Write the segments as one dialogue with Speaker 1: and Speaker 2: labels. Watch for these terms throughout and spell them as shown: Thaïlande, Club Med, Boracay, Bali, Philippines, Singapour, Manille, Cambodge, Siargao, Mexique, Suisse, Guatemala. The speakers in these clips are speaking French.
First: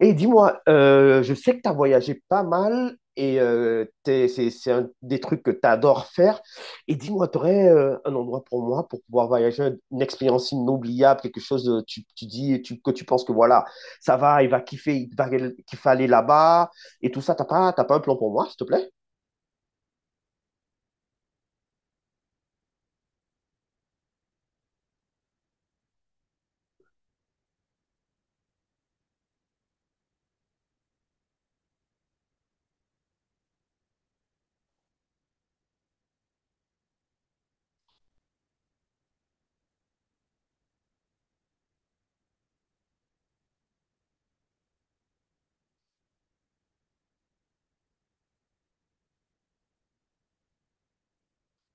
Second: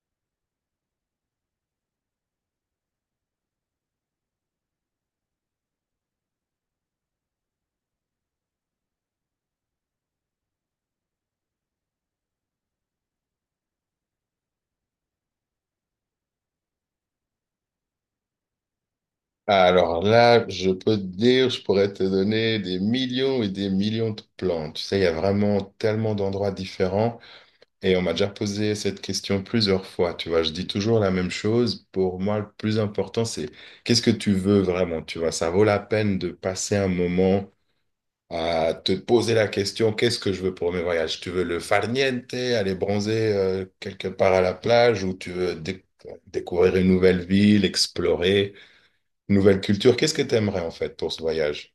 Speaker 1: Et dis-moi, je sais que tu as voyagé pas mal et c'est un des trucs que tu adores faire. Et dis-moi, tu aurais un endroit pour moi pour pouvoir voyager, une expérience inoubliable, quelque chose de- tu dis tu- que tu penses que voilà, ça va, il va kiffer aller là-bas et tout ça. T'as pas un plan pour moi, s'il te plaît?
Speaker 2: Alors là, je peux te dire, je pourrais te donner des millions et des millions de plantes. Tu sais, il y a vraiment tellement d'endroits différents et on m'a déjà posé cette question plusieurs fois. Tu vois, je dis toujours la même chose. Pour moi, le plus important, c'est qu'est-ce que tu veux vraiment? Tu vois, ça vaut la peine de passer un moment à te poser la question, qu'est-ce que je veux pour mes voyages? Tu veux le farniente, aller bronzer quelque part à la plage ou tu veux découvrir une nouvelle ville, explorer? Nouvelle culture, qu'est-ce que tu aimerais en fait pour ce voyage?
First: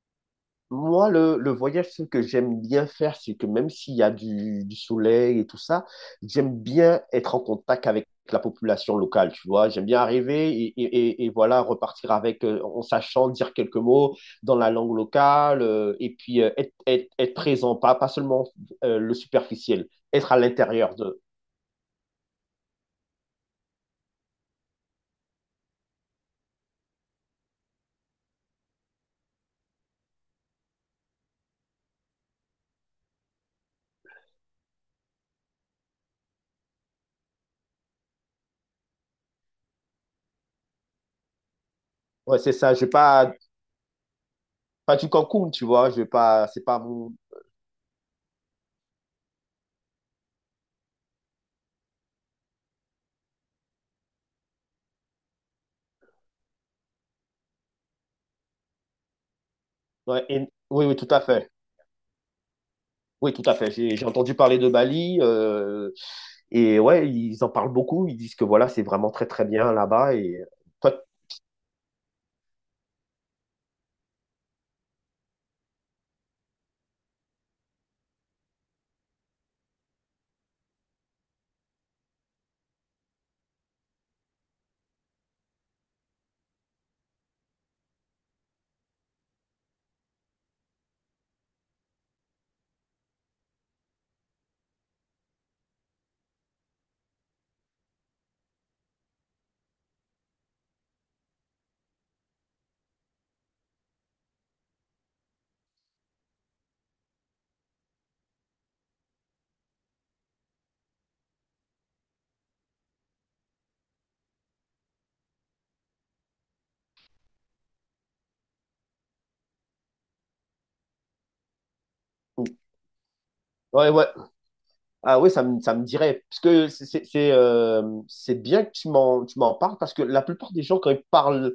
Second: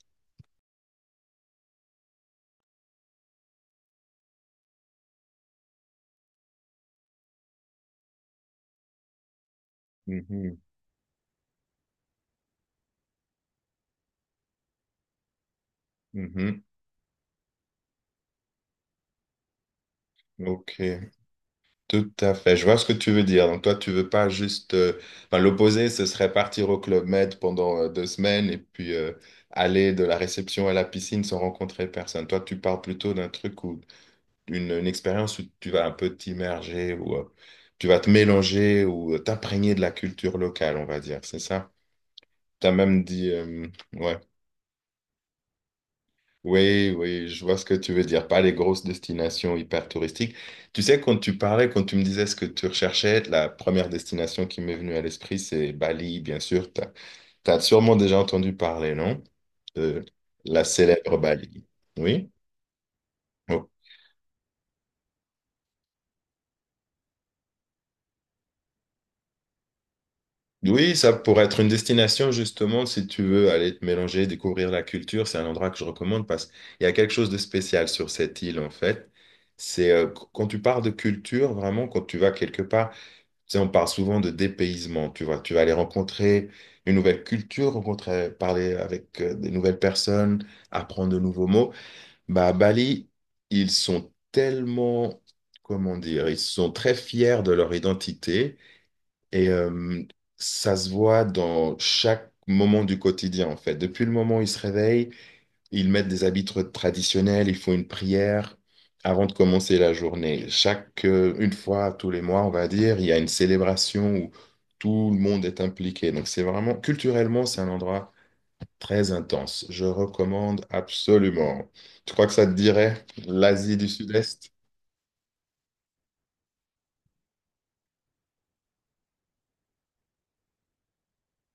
Speaker 1: Moi, le voyage, ce que j'aime bien faire, c'est que même s'il y a du soleil et tout ça, j'aime bien être en contact avec la population locale, tu vois. J'aime bien arriver
Speaker 2: Mhm,
Speaker 1: et voilà, repartir avec, en sachant dire quelques mots dans la langue locale et puis
Speaker 2: mhm,
Speaker 1: être présent, pas seulement le superficiel, être à
Speaker 2: ok,
Speaker 1: l'intérieur de.
Speaker 2: tout à fait. Je vois ce que tu veux dire. Donc toi, tu veux pas juste, enfin, l'opposé, ce serait partir au Club Med pendant 2 semaines et puis aller de la réception à la piscine sans rencontrer personne. Toi, tu parles plutôt d'un truc ou d'une une expérience où tu vas un peu t'immerger ou tu vas te mélanger ou t'imprégner de la culture locale, on va dire. C'est ça?
Speaker 1: Ouais, c'est
Speaker 2: Tu as
Speaker 1: ça, je vais
Speaker 2: même dit...
Speaker 1: pas,
Speaker 2: euh, Ouais.
Speaker 1: pas du Cancun, tu vois. Je vais pas, c'est pas
Speaker 2: Oui,
Speaker 1: mon.
Speaker 2: oui, je vois ce que tu veux dire. Pas les grosses destinations hyper touristiques. Tu sais, quand tu parlais, quand tu me disais ce que tu recherchais, la première destination qui m'est venue à l'esprit, c'est Bali, bien sûr. Tu as, sûrement déjà entendu parler, non? De
Speaker 1: Ouais, et-
Speaker 2: la
Speaker 1: Oui, oui, tout
Speaker 2: célèbre
Speaker 1: à fait.
Speaker 2: Bali. Oui?
Speaker 1: Oui, tout à
Speaker 2: Oh.
Speaker 1: fait. J'ai entendu parler de Bali. Et ouais, ils en parlent beaucoup. Ils disent que voilà, c'est vraiment très très bien là-bas. Et toi,
Speaker 2: Oui, ça pourrait être une destination, justement, si tu veux aller te mélanger, découvrir la culture. C'est un endroit que je recommande parce qu'il y a quelque chose de spécial sur cette île, en fait. Quand tu parles de culture, vraiment, quand tu vas quelque part. Tu sais, on parle souvent de dépaysement, tu vois. Tu vas aller rencontrer une nouvelle culture, rencontrer, parler avec des nouvelles personnes, apprendre de nouveaux mots. Bah, à Bali, ils sont tellement, comment dire, ils sont très fiers de leur identité et ça se voit dans chaque moment du quotidien, en fait. Depuis le moment où ils se réveillent, ils mettent des habits traditionnels, ils font une prière avant de commencer la journée. Une fois tous les mois, on va dire, il y a une célébration où tout le monde est impliqué. Donc c'est vraiment, culturellement, c'est un endroit très intense. Je recommande absolument. Tu crois que ça te dirait l'Asie du
Speaker 1: ouais, ouais.
Speaker 2: Sud-Est?
Speaker 1: Ah oui, ça me dirait. Parce que c'est bien que tu m'en parles parce que la plupart des gens, quand ils parlent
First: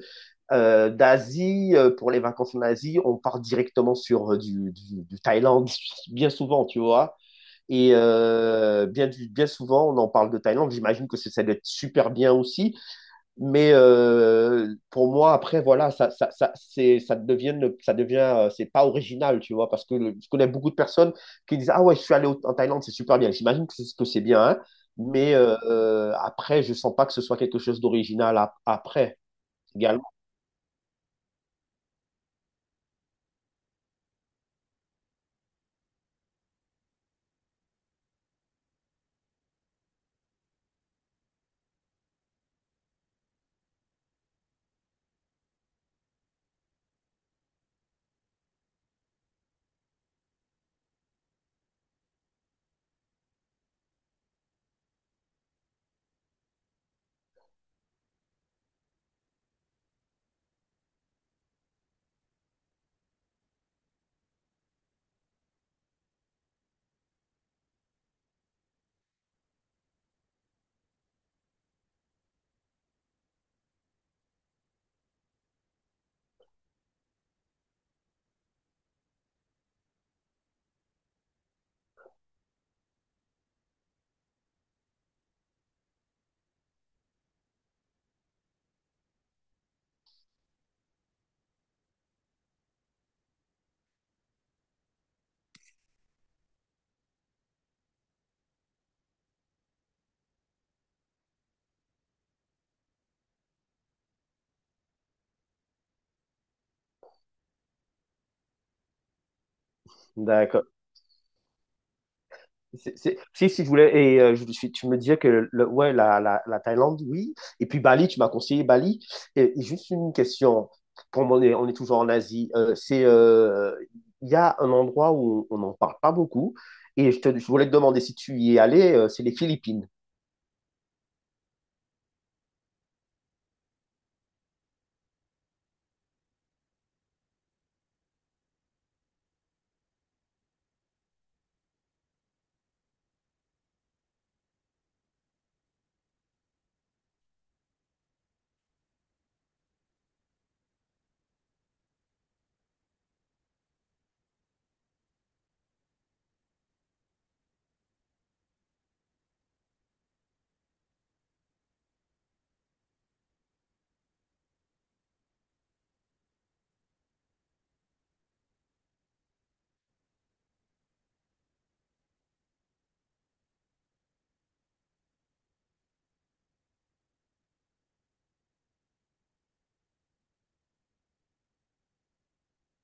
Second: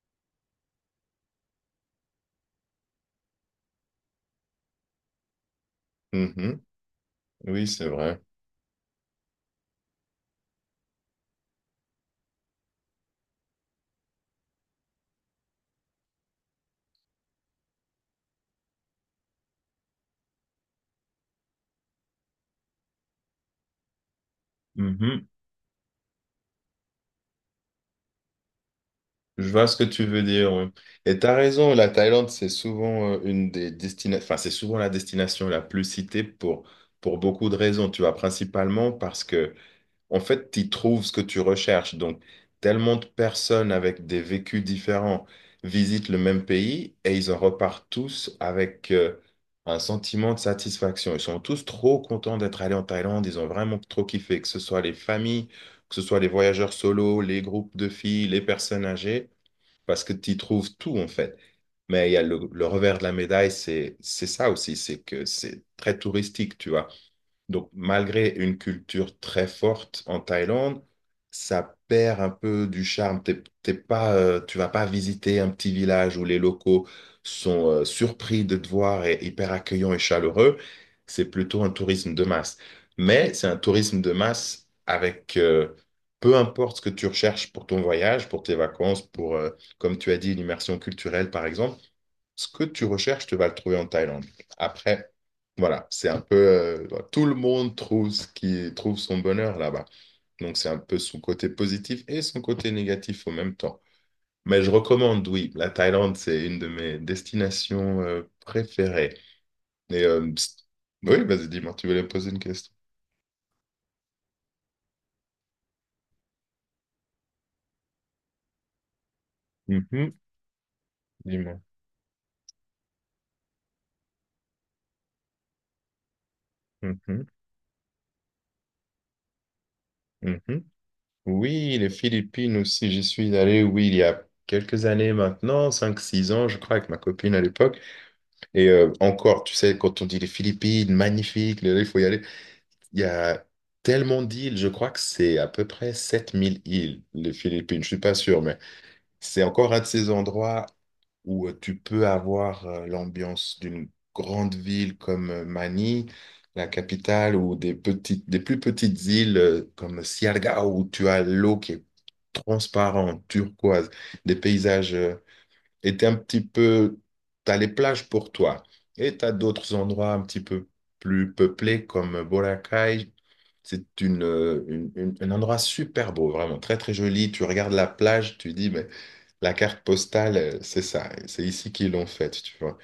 Speaker 1: d'Asie, pour les vacances en Asie, on part directement sur du Thaïlande, bien
Speaker 2: Mhm.
Speaker 1: souvent, tu vois.
Speaker 2: Oui, c'est
Speaker 1: Et
Speaker 2: vrai.
Speaker 1: bien, bien souvent, on en parle de Thaïlande. J'imagine que ça doit être super bien aussi. Mais pour moi, après, voilà, ça, c'est, ça devient, le- ça devient, c'est pas original, tu vois, je connais beaucoup de personnes qui disent, Ah ouais, je suis allé au- en Thaïlande, c'est super bien. J'imagine que c'est bien, hein, mais après, je sens pas que ce soit quelque chose d'original après,
Speaker 2: Je vois ce que tu
Speaker 1: également.
Speaker 2: veux dire. Oui. Et tu as raison, la Thaïlande, c'est souvent une des destinations, enfin, c'est souvent la destination la plus citée pour beaucoup de raisons, tu vois, principalement parce que, en fait, tu trouves ce que tu recherches. Donc, tellement de personnes avec des vécus différents visitent le même pays et ils en repartent tous avec un sentiment de satisfaction. Ils sont tous trop contents d'être allés en Thaïlande, ils ont vraiment trop kiffé, que ce soit les familles, que ce soit les voyageurs solo, les groupes de filles, les personnes âgées parce que tu y trouves tout en fait. Mais il y a le revers de la médaille, c'est ça aussi, c'est que c'est très touristique, tu vois. Donc, malgré une culture très forte en Thaïlande, ça perd un peu du charme. T'es pas, tu vas pas visiter un petit village où les locaux sont surpris de te voir et hyper accueillants et chaleureux. C'est plutôt un tourisme de masse. Mais c'est un tourisme de masse avec peu importe ce que tu recherches pour ton voyage, pour tes vacances, comme tu as dit, l'immersion culturelle, par exemple ce que tu recherches, tu vas le trouver en Thaïlande. Après, voilà, c'est un peu voilà, tout le monde trouve ce qui trouve son bonheur là-bas. Donc, c'est un peu son côté positif et son côté négatif en même temps. Mais je recommande, oui, la Thaïlande, c'est une de mes destinations préférées. Et, euh, pst-
Speaker 1: D'accord.
Speaker 2: oui, vas-y, dis-moi, tu voulais poser une question.
Speaker 1: Si, si, je voulais, et tu me disais ouais, la Thaïlande, oui. Et puis Bali, tu m'as conseillé Bali. Et juste une
Speaker 2: Mhm,
Speaker 1: question, comme
Speaker 2: dis-moi.
Speaker 1: on est toujours en Asie, il y a un endroit où on n'en parle pas beaucoup. Et
Speaker 2: Mhm,
Speaker 1: je voulais te demander si tu y es allé, c'est les Philippines.
Speaker 2: mhm. Oui, les Philippines aussi, j'y suis allé, oui, il y a quelques années maintenant, 5, 6 ans, je crois, avec ma copine à l'époque. Et encore, tu sais, quand on dit les Philippines, magnifique, là, il faut y aller. Il y a tellement d'îles, je crois que c'est à peu près 7000 îles, les Philippines, je suis pas sûr, mais c'est encore un de ces endroits où tu peux avoir l'ambiance d'une grande ville comme Manille, la capitale, ou des plus petites îles comme Siargao, où tu as l'eau qui est transparente, turquoise, des paysages. Était un petit peu, tu as les plages pour toi. Et tu as d'autres endroits un petit peu plus peuplés comme Boracay. C'est un endroit super beau, vraiment très très joli. Tu regardes la plage, tu dis, mais la carte postale, c'est ça, c'est ici qu'ils l'ont faite, tu vois.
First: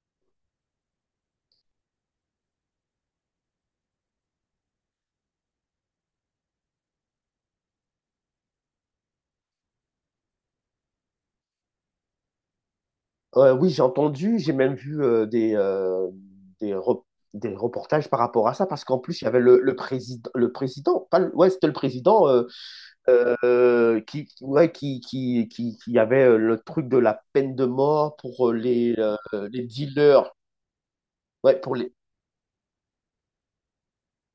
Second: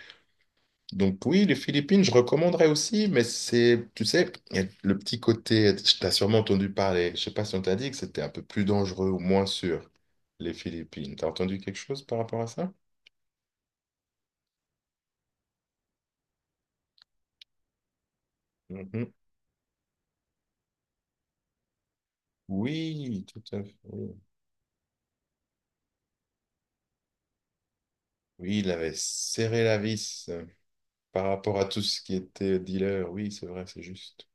Speaker 2: Donc oui, les Philippines, je recommanderais aussi, mais c'est, tu sais, il y a le petit côté, tu as sûrement entendu parler, je sais pas si on t'a dit que c'était un peu plus dangereux ou moins sûr, les Philippines. T'as entendu quelque chose par rapport à ça?
Speaker 1: Oui, j'ai entendu, j'ai même vu des, re- des reportages par rapport à ça, parce qu'en
Speaker 2: Mhm.
Speaker 1: plus, il y avait le président, pas le- ouais, c'était le président
Speaker 2: Oui, tout à fait. Oui,
Speaker 1: qui, ouais, qui avait le truc de la peine de mort pour
Speaker 2: oui, il avait serré
Speaker 1: les
Speaker 2: la vis
Speaker 1: dealers.
Speaker 2: par
Speaker 1: Ouais,
Speaker 2: rapport à
Speaker 1: pour
Speaker 2: tout
Speaker 1: les...
Speaker 2: ce qui était dealer. Oui, c'est vrai, c'est juste.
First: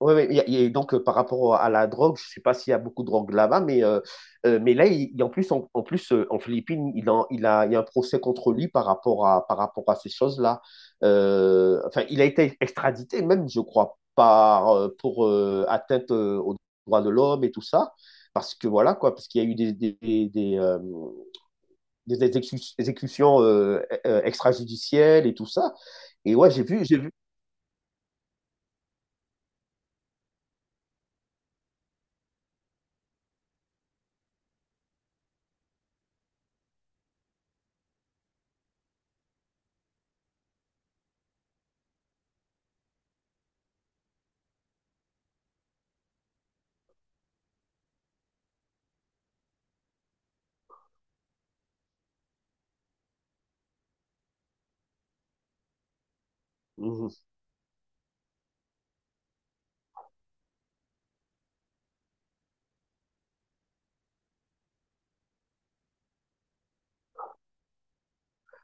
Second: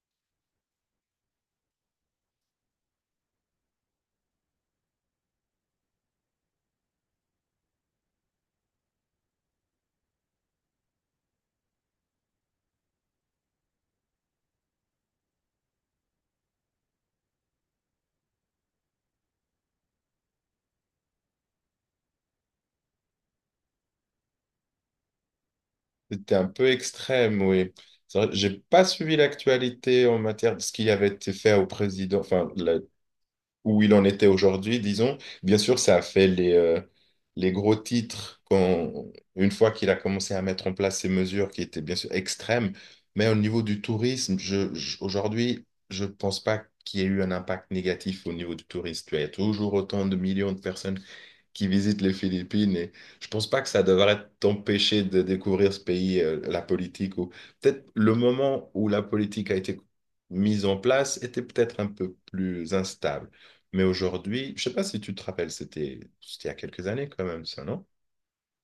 Speaker 1: ouais, ouais, et- Et donc, par rapport à la drogue, je sais pas s'il y a beaucoup de drogue là-bas, mais là, en plus, en plus en Philippines, il y a un procès contre lui par rapport à ces choses-là. Enfin, il a été extradité même, je crois, pour atteinte aux droits de l'homme et tout ça. Parce que voilà, quoi, parce qu'il y a eu des exécutions extrajudicielles et tout ça. Et
Speaker 2: C'était un
Speaker 1: ouais, j'ai
Speaker 2: peu
Speaker 1: vu, j'ai vu.
Speaker 2: extrême, oui. C'est vrai, j'ai pas suivi l'actualité en matière de ce qui avait été fait au président, enfin, la. Où il en était aujourd'hui, disons. Bien sûr, ça a fait les, gros titres quand, une fois qu'il a commencé à mettre en place ces mesures qui étaient bien sûr extrêmes, mais au niveau du tourisme, aujourd'hui, je ne pense pas qu'il y ait eu un impact négatif au niveau du tourisme. Tu vois, il y a toujours autant de millions de personnes qui visite les Philippines. Et je pense pas que ça devrait t'empêcher de découvrir ce pays, la
Speaker 1: Mhm.
Speaker 2: politique, ou peut-être le moment où la politique a été mise en place était peut-être un peu plus instable. Mais aujourd'hui, je sais pas si tu te rappelles, c'était il y a quelques années quand même, ça, non?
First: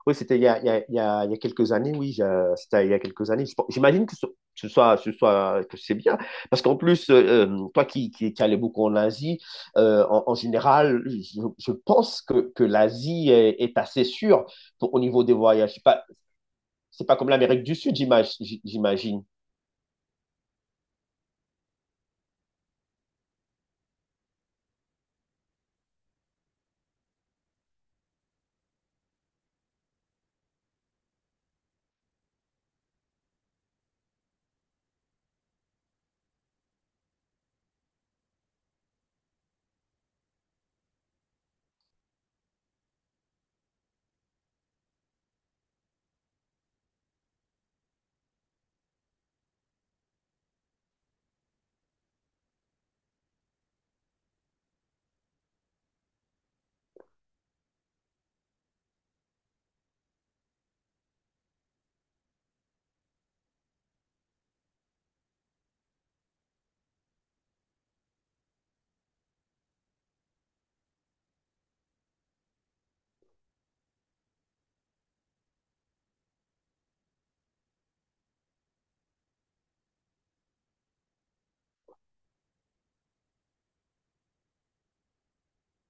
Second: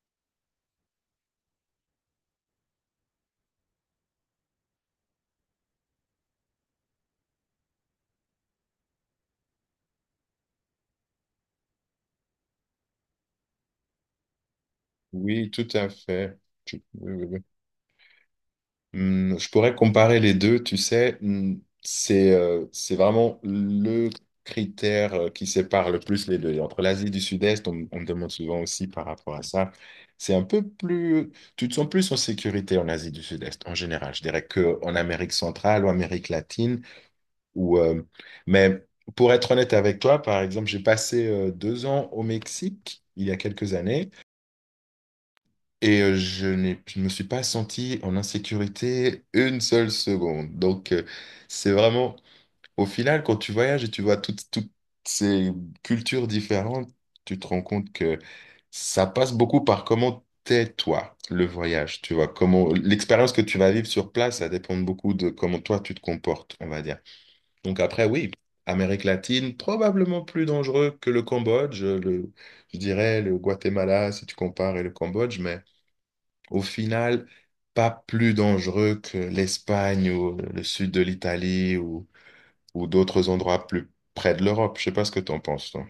Speaker 1: Oui, c'était il y a, il y a, il y a, il y a quelques années, oui, c'était il y a quelques années. J'imagine que que c'est bien. Parce qu'en plus, toi qui allais beaucoup en Asie, en général, je pense que l'Asie est assez sûre pour- au niveau des
Speaker 2: Oui, tout
Speaker 1: voyages.
Speaker 2: à fait.
Speaker 1: C'est
Speaker 2: Oui,
Speaker 1: pas
Speaker 2: oui,
Speaker 1: comme
Speaker 2: oui.
Speaker 1: l'Amérique du Sud, j'imagine.
Speaker 2: Je pourrais comparer les deux, tu sais, c'est vraiment le critère qui sépare le plus les deux. Et entre l'Asie du Sud-Est, on me demande souvent aussi par rapport à ça, c'est un peu plus, tu te sens plus en sécurité en Asie du Sud-Est en général. Je dirais qu'en Amérique centrale ou Amérique latine, ou, euh, mais pour être honnête avec toi, par exemple, j'ai passé 2 ans au Mexique il y a quelques années. Et je ne me suis pas senti en insécurité une seule seconde. Donc, c'est vraiment, au final, quand tu voyages et tu vois toutes ces cultures différentes, tu te rends compte que ça passe beaucoup par comment t'es toi, le voyage. Tu vois, comment l'expérience que tu vas vivre sur place, ça dépend beaucoup de comment toi tu te comportes, on va dire. Donc après, oui, Amérique latine, probablement plus dangereux que le Cambodge, je dirais le Guatemala si tu compares et le Cambodge, mais au final, pas plus dangereux que l'Espagne ou le sud de l'Italie ou d'autres endroits plus près de l'Europe. Je sais pas ce que t'en penses, toi.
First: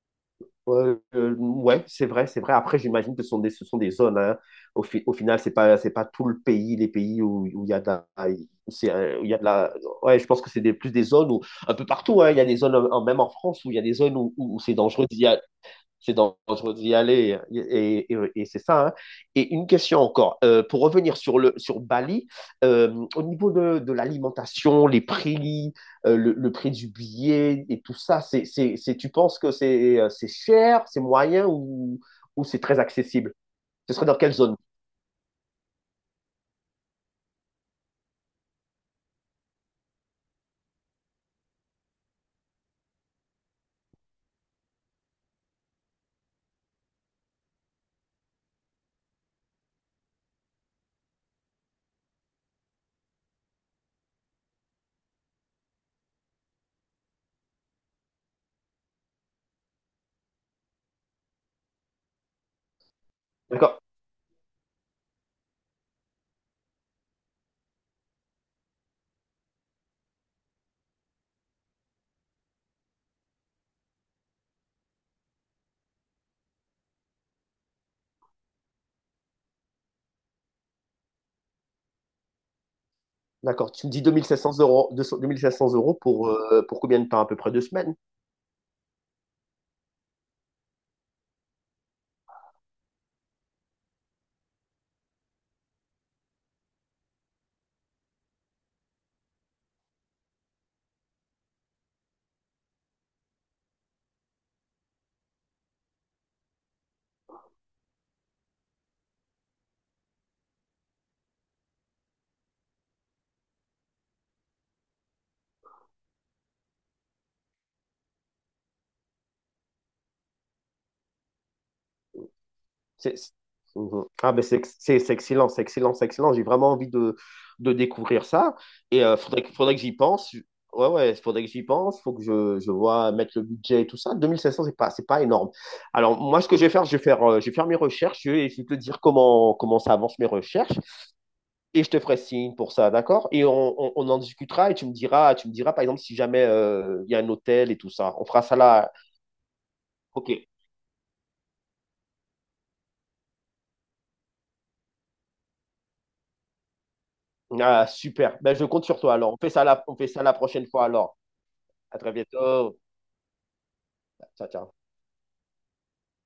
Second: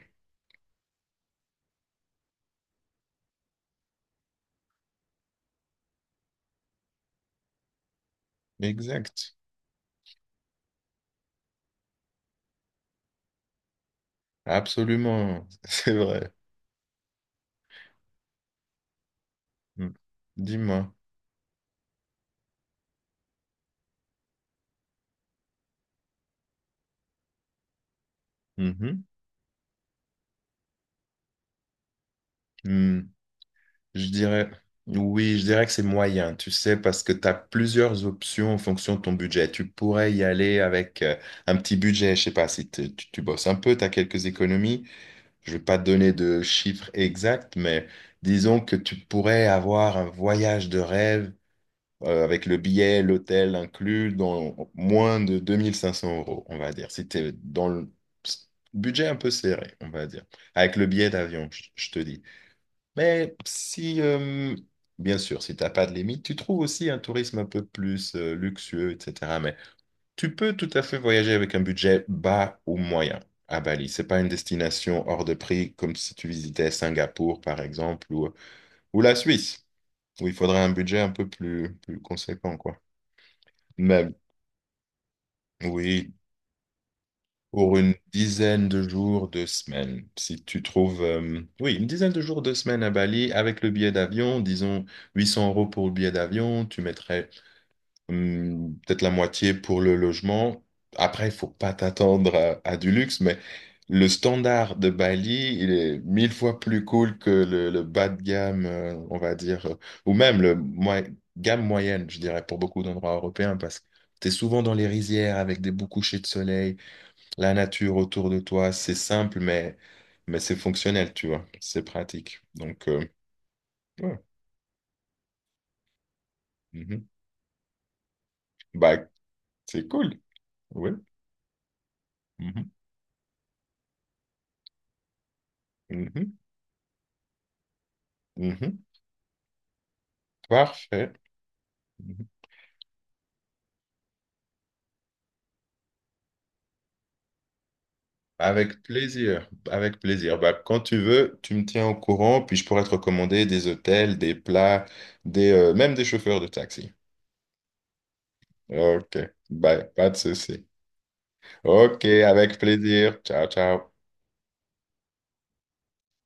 Speaker 1: Ouais, c'est vrai, c'est vrai. Après, j'imagine que ce sont des zones. Hein. Au, au final, c'est pas tout le pays, les pays où il y a de la, où c'est, où il
Speaker 2: Exact.
Speaker 1: y a de la. Ouais, je pense que plus des zones où, un peu partout, hein, il y a des zones, même en France, où il y a des zones où
Speaker 2: Absolument. C'est
Speaker 1: c'est
Speaker 2: vrai.
Speaker 1: dangereux d'y aller. Et c'est ça. Hein. Et une
Speaker 2: Mm.
Speaker 1: question encore. Pour
Speaker 2: Dis-moi.
Speaker 1: revenir sur, le, sur Bali, au niveau de l'alimentation, les prix, le prix du billet et tout ça,
Speaker 2: Mhm.
Speaker 1: tu penses que c'est cher, c'est moyen ou c'est très
Speaker 2: Mm.
Speaker 1: accessible? Ce serait
Speaker 2: Je
Speaker 1: dans quelle
Speaker 2: dirais,
Speaker 1: zone?
Speaker 2: oui, je dirais que c'est moyen, tu sais, parce que tu as plusieurs options en fonction de ton budget. Tu pourrais y aller avec un petit budget, je sais pas, si tu bosses un peu, tu as quelques économies. Je vais pas te donner de chiffres exacts, mais disons que tu pourrais avoir un voyage de rêve avec le billet, l'hôtel inclus, dans moins de 2500 euros, on va dire. Si tu es dans le budget un peu serré, on va dire. Avec le billet d'avion, je te dis. Mais
Speaker 1: D'accord.
Speaker 2: si, bien sûr, si tu n'as pas de limite, tu trouves aussi un tourisme un peu plus luxueux, etc. Mais tu peux tout à fait voyager avec un budget bas ou moyen à Bali. C'est pas une destination hors de prix comme si tu visitais Singapour, par exemple, ou la Suisse, où il faudrait un budget un peu plus conséquent, quoi.
Speaker 1: D'accord. Tu me dis
Speaker 2: Mais
Speaker 1: 2 500 euros, 200 cents euros
Speaker 2: oui,
Speaker 1: pour combien de temps? À peu près deux
Speaker 2: pour
Speaker 1: semaines.
Speaker 2: une dizaine de jours, 2 semaines. Si tu trouves, oui, une dizaine de jours, deux semaines à Bali avec le billet d'avion, disons 800 € pour le billet d'avion, tu mettrais peut-être la moitié pour le logement. Après, il faut pas t'attendre à du luxe, mais le standard de Bali, il est mille fois plus cool que le bas de gamme, on va dire, ou même gamme moyenne, je dirais, pour beaucoup d'endroits européens, parce que tu es souvent dans les rizières avec des beaux couchers de soleil, la nature autour de toi, c'est simple, mais c'est fonctionnel, tu vois, c'est pratique. Donc,
Speaker 1: C'est- Mhm.
Speaker 2: ouais.
Speaker 1: Ah, ben c'est excellent, c'est excellent, c'est excellent. J'ai vraiment envie
Speaker 2: Mhm.
Speaker 1: de découvrir ça.
Speaker 2: Bah,
Speaker 1: Et il faudrait, faudrait que
Speaker 2: c'est
Speaker 1: j'y
Speaker 2: cool,
Speaker 1: pense. Ouais,
Speaker 2: oui.
Speaker 1: ouais, faudrait que j'y pense. Faut que
Speaker 2: Mhm.
Speaker 1: je vois mettre le budget et tout ça. 2 500 c'est pas énorme. Alors,
Speaker 2: Mhm.
Speaker 1: moi, ce que je vais faire, je vais faire mes recherches et je vais te
Speaker 2: Mhm.
Speaker 1: dire comment, comment ça avance mes recherches.
Speaker 2: Parfait.
Speaker 1: Et je te ferai
Speaker 2: Mhm.
Speaker 1: signe pour ça, d'accord? Et on en discutera et tu me diras, par exemple, si jamais il y a un hôtel et tout ça. On fera ça
Speaker 2: Avec
Speaker 1: là.
Speaker 2: plaisir. Avec
Speaker 1: Ok.
Speaker 2: plaisir. Bah, quand tu veux, tu me tiens au courant, puis je pourrais te recommander des hôtels, des plats, même des chauffeurs de taxi.
Speaker 1: Ah, super. Ben, je compte sur toi
Speaker 2: OK.
Speaker 1: alors.
Speaker 2: Bye.
Speaker 1: On fait
Speaker 2: Pas de
Speaker 1: ça la
Speaker 2: souci.
Speaker 1: prochaine fois alors. À
Speaker 2: OK.
Speaker 1: très
Speaker 2: Avec
Speaker 1: bientôt.
Speaker 2: plaisir. Ciao, ciao.
Speaker 1: Ciao, ciao.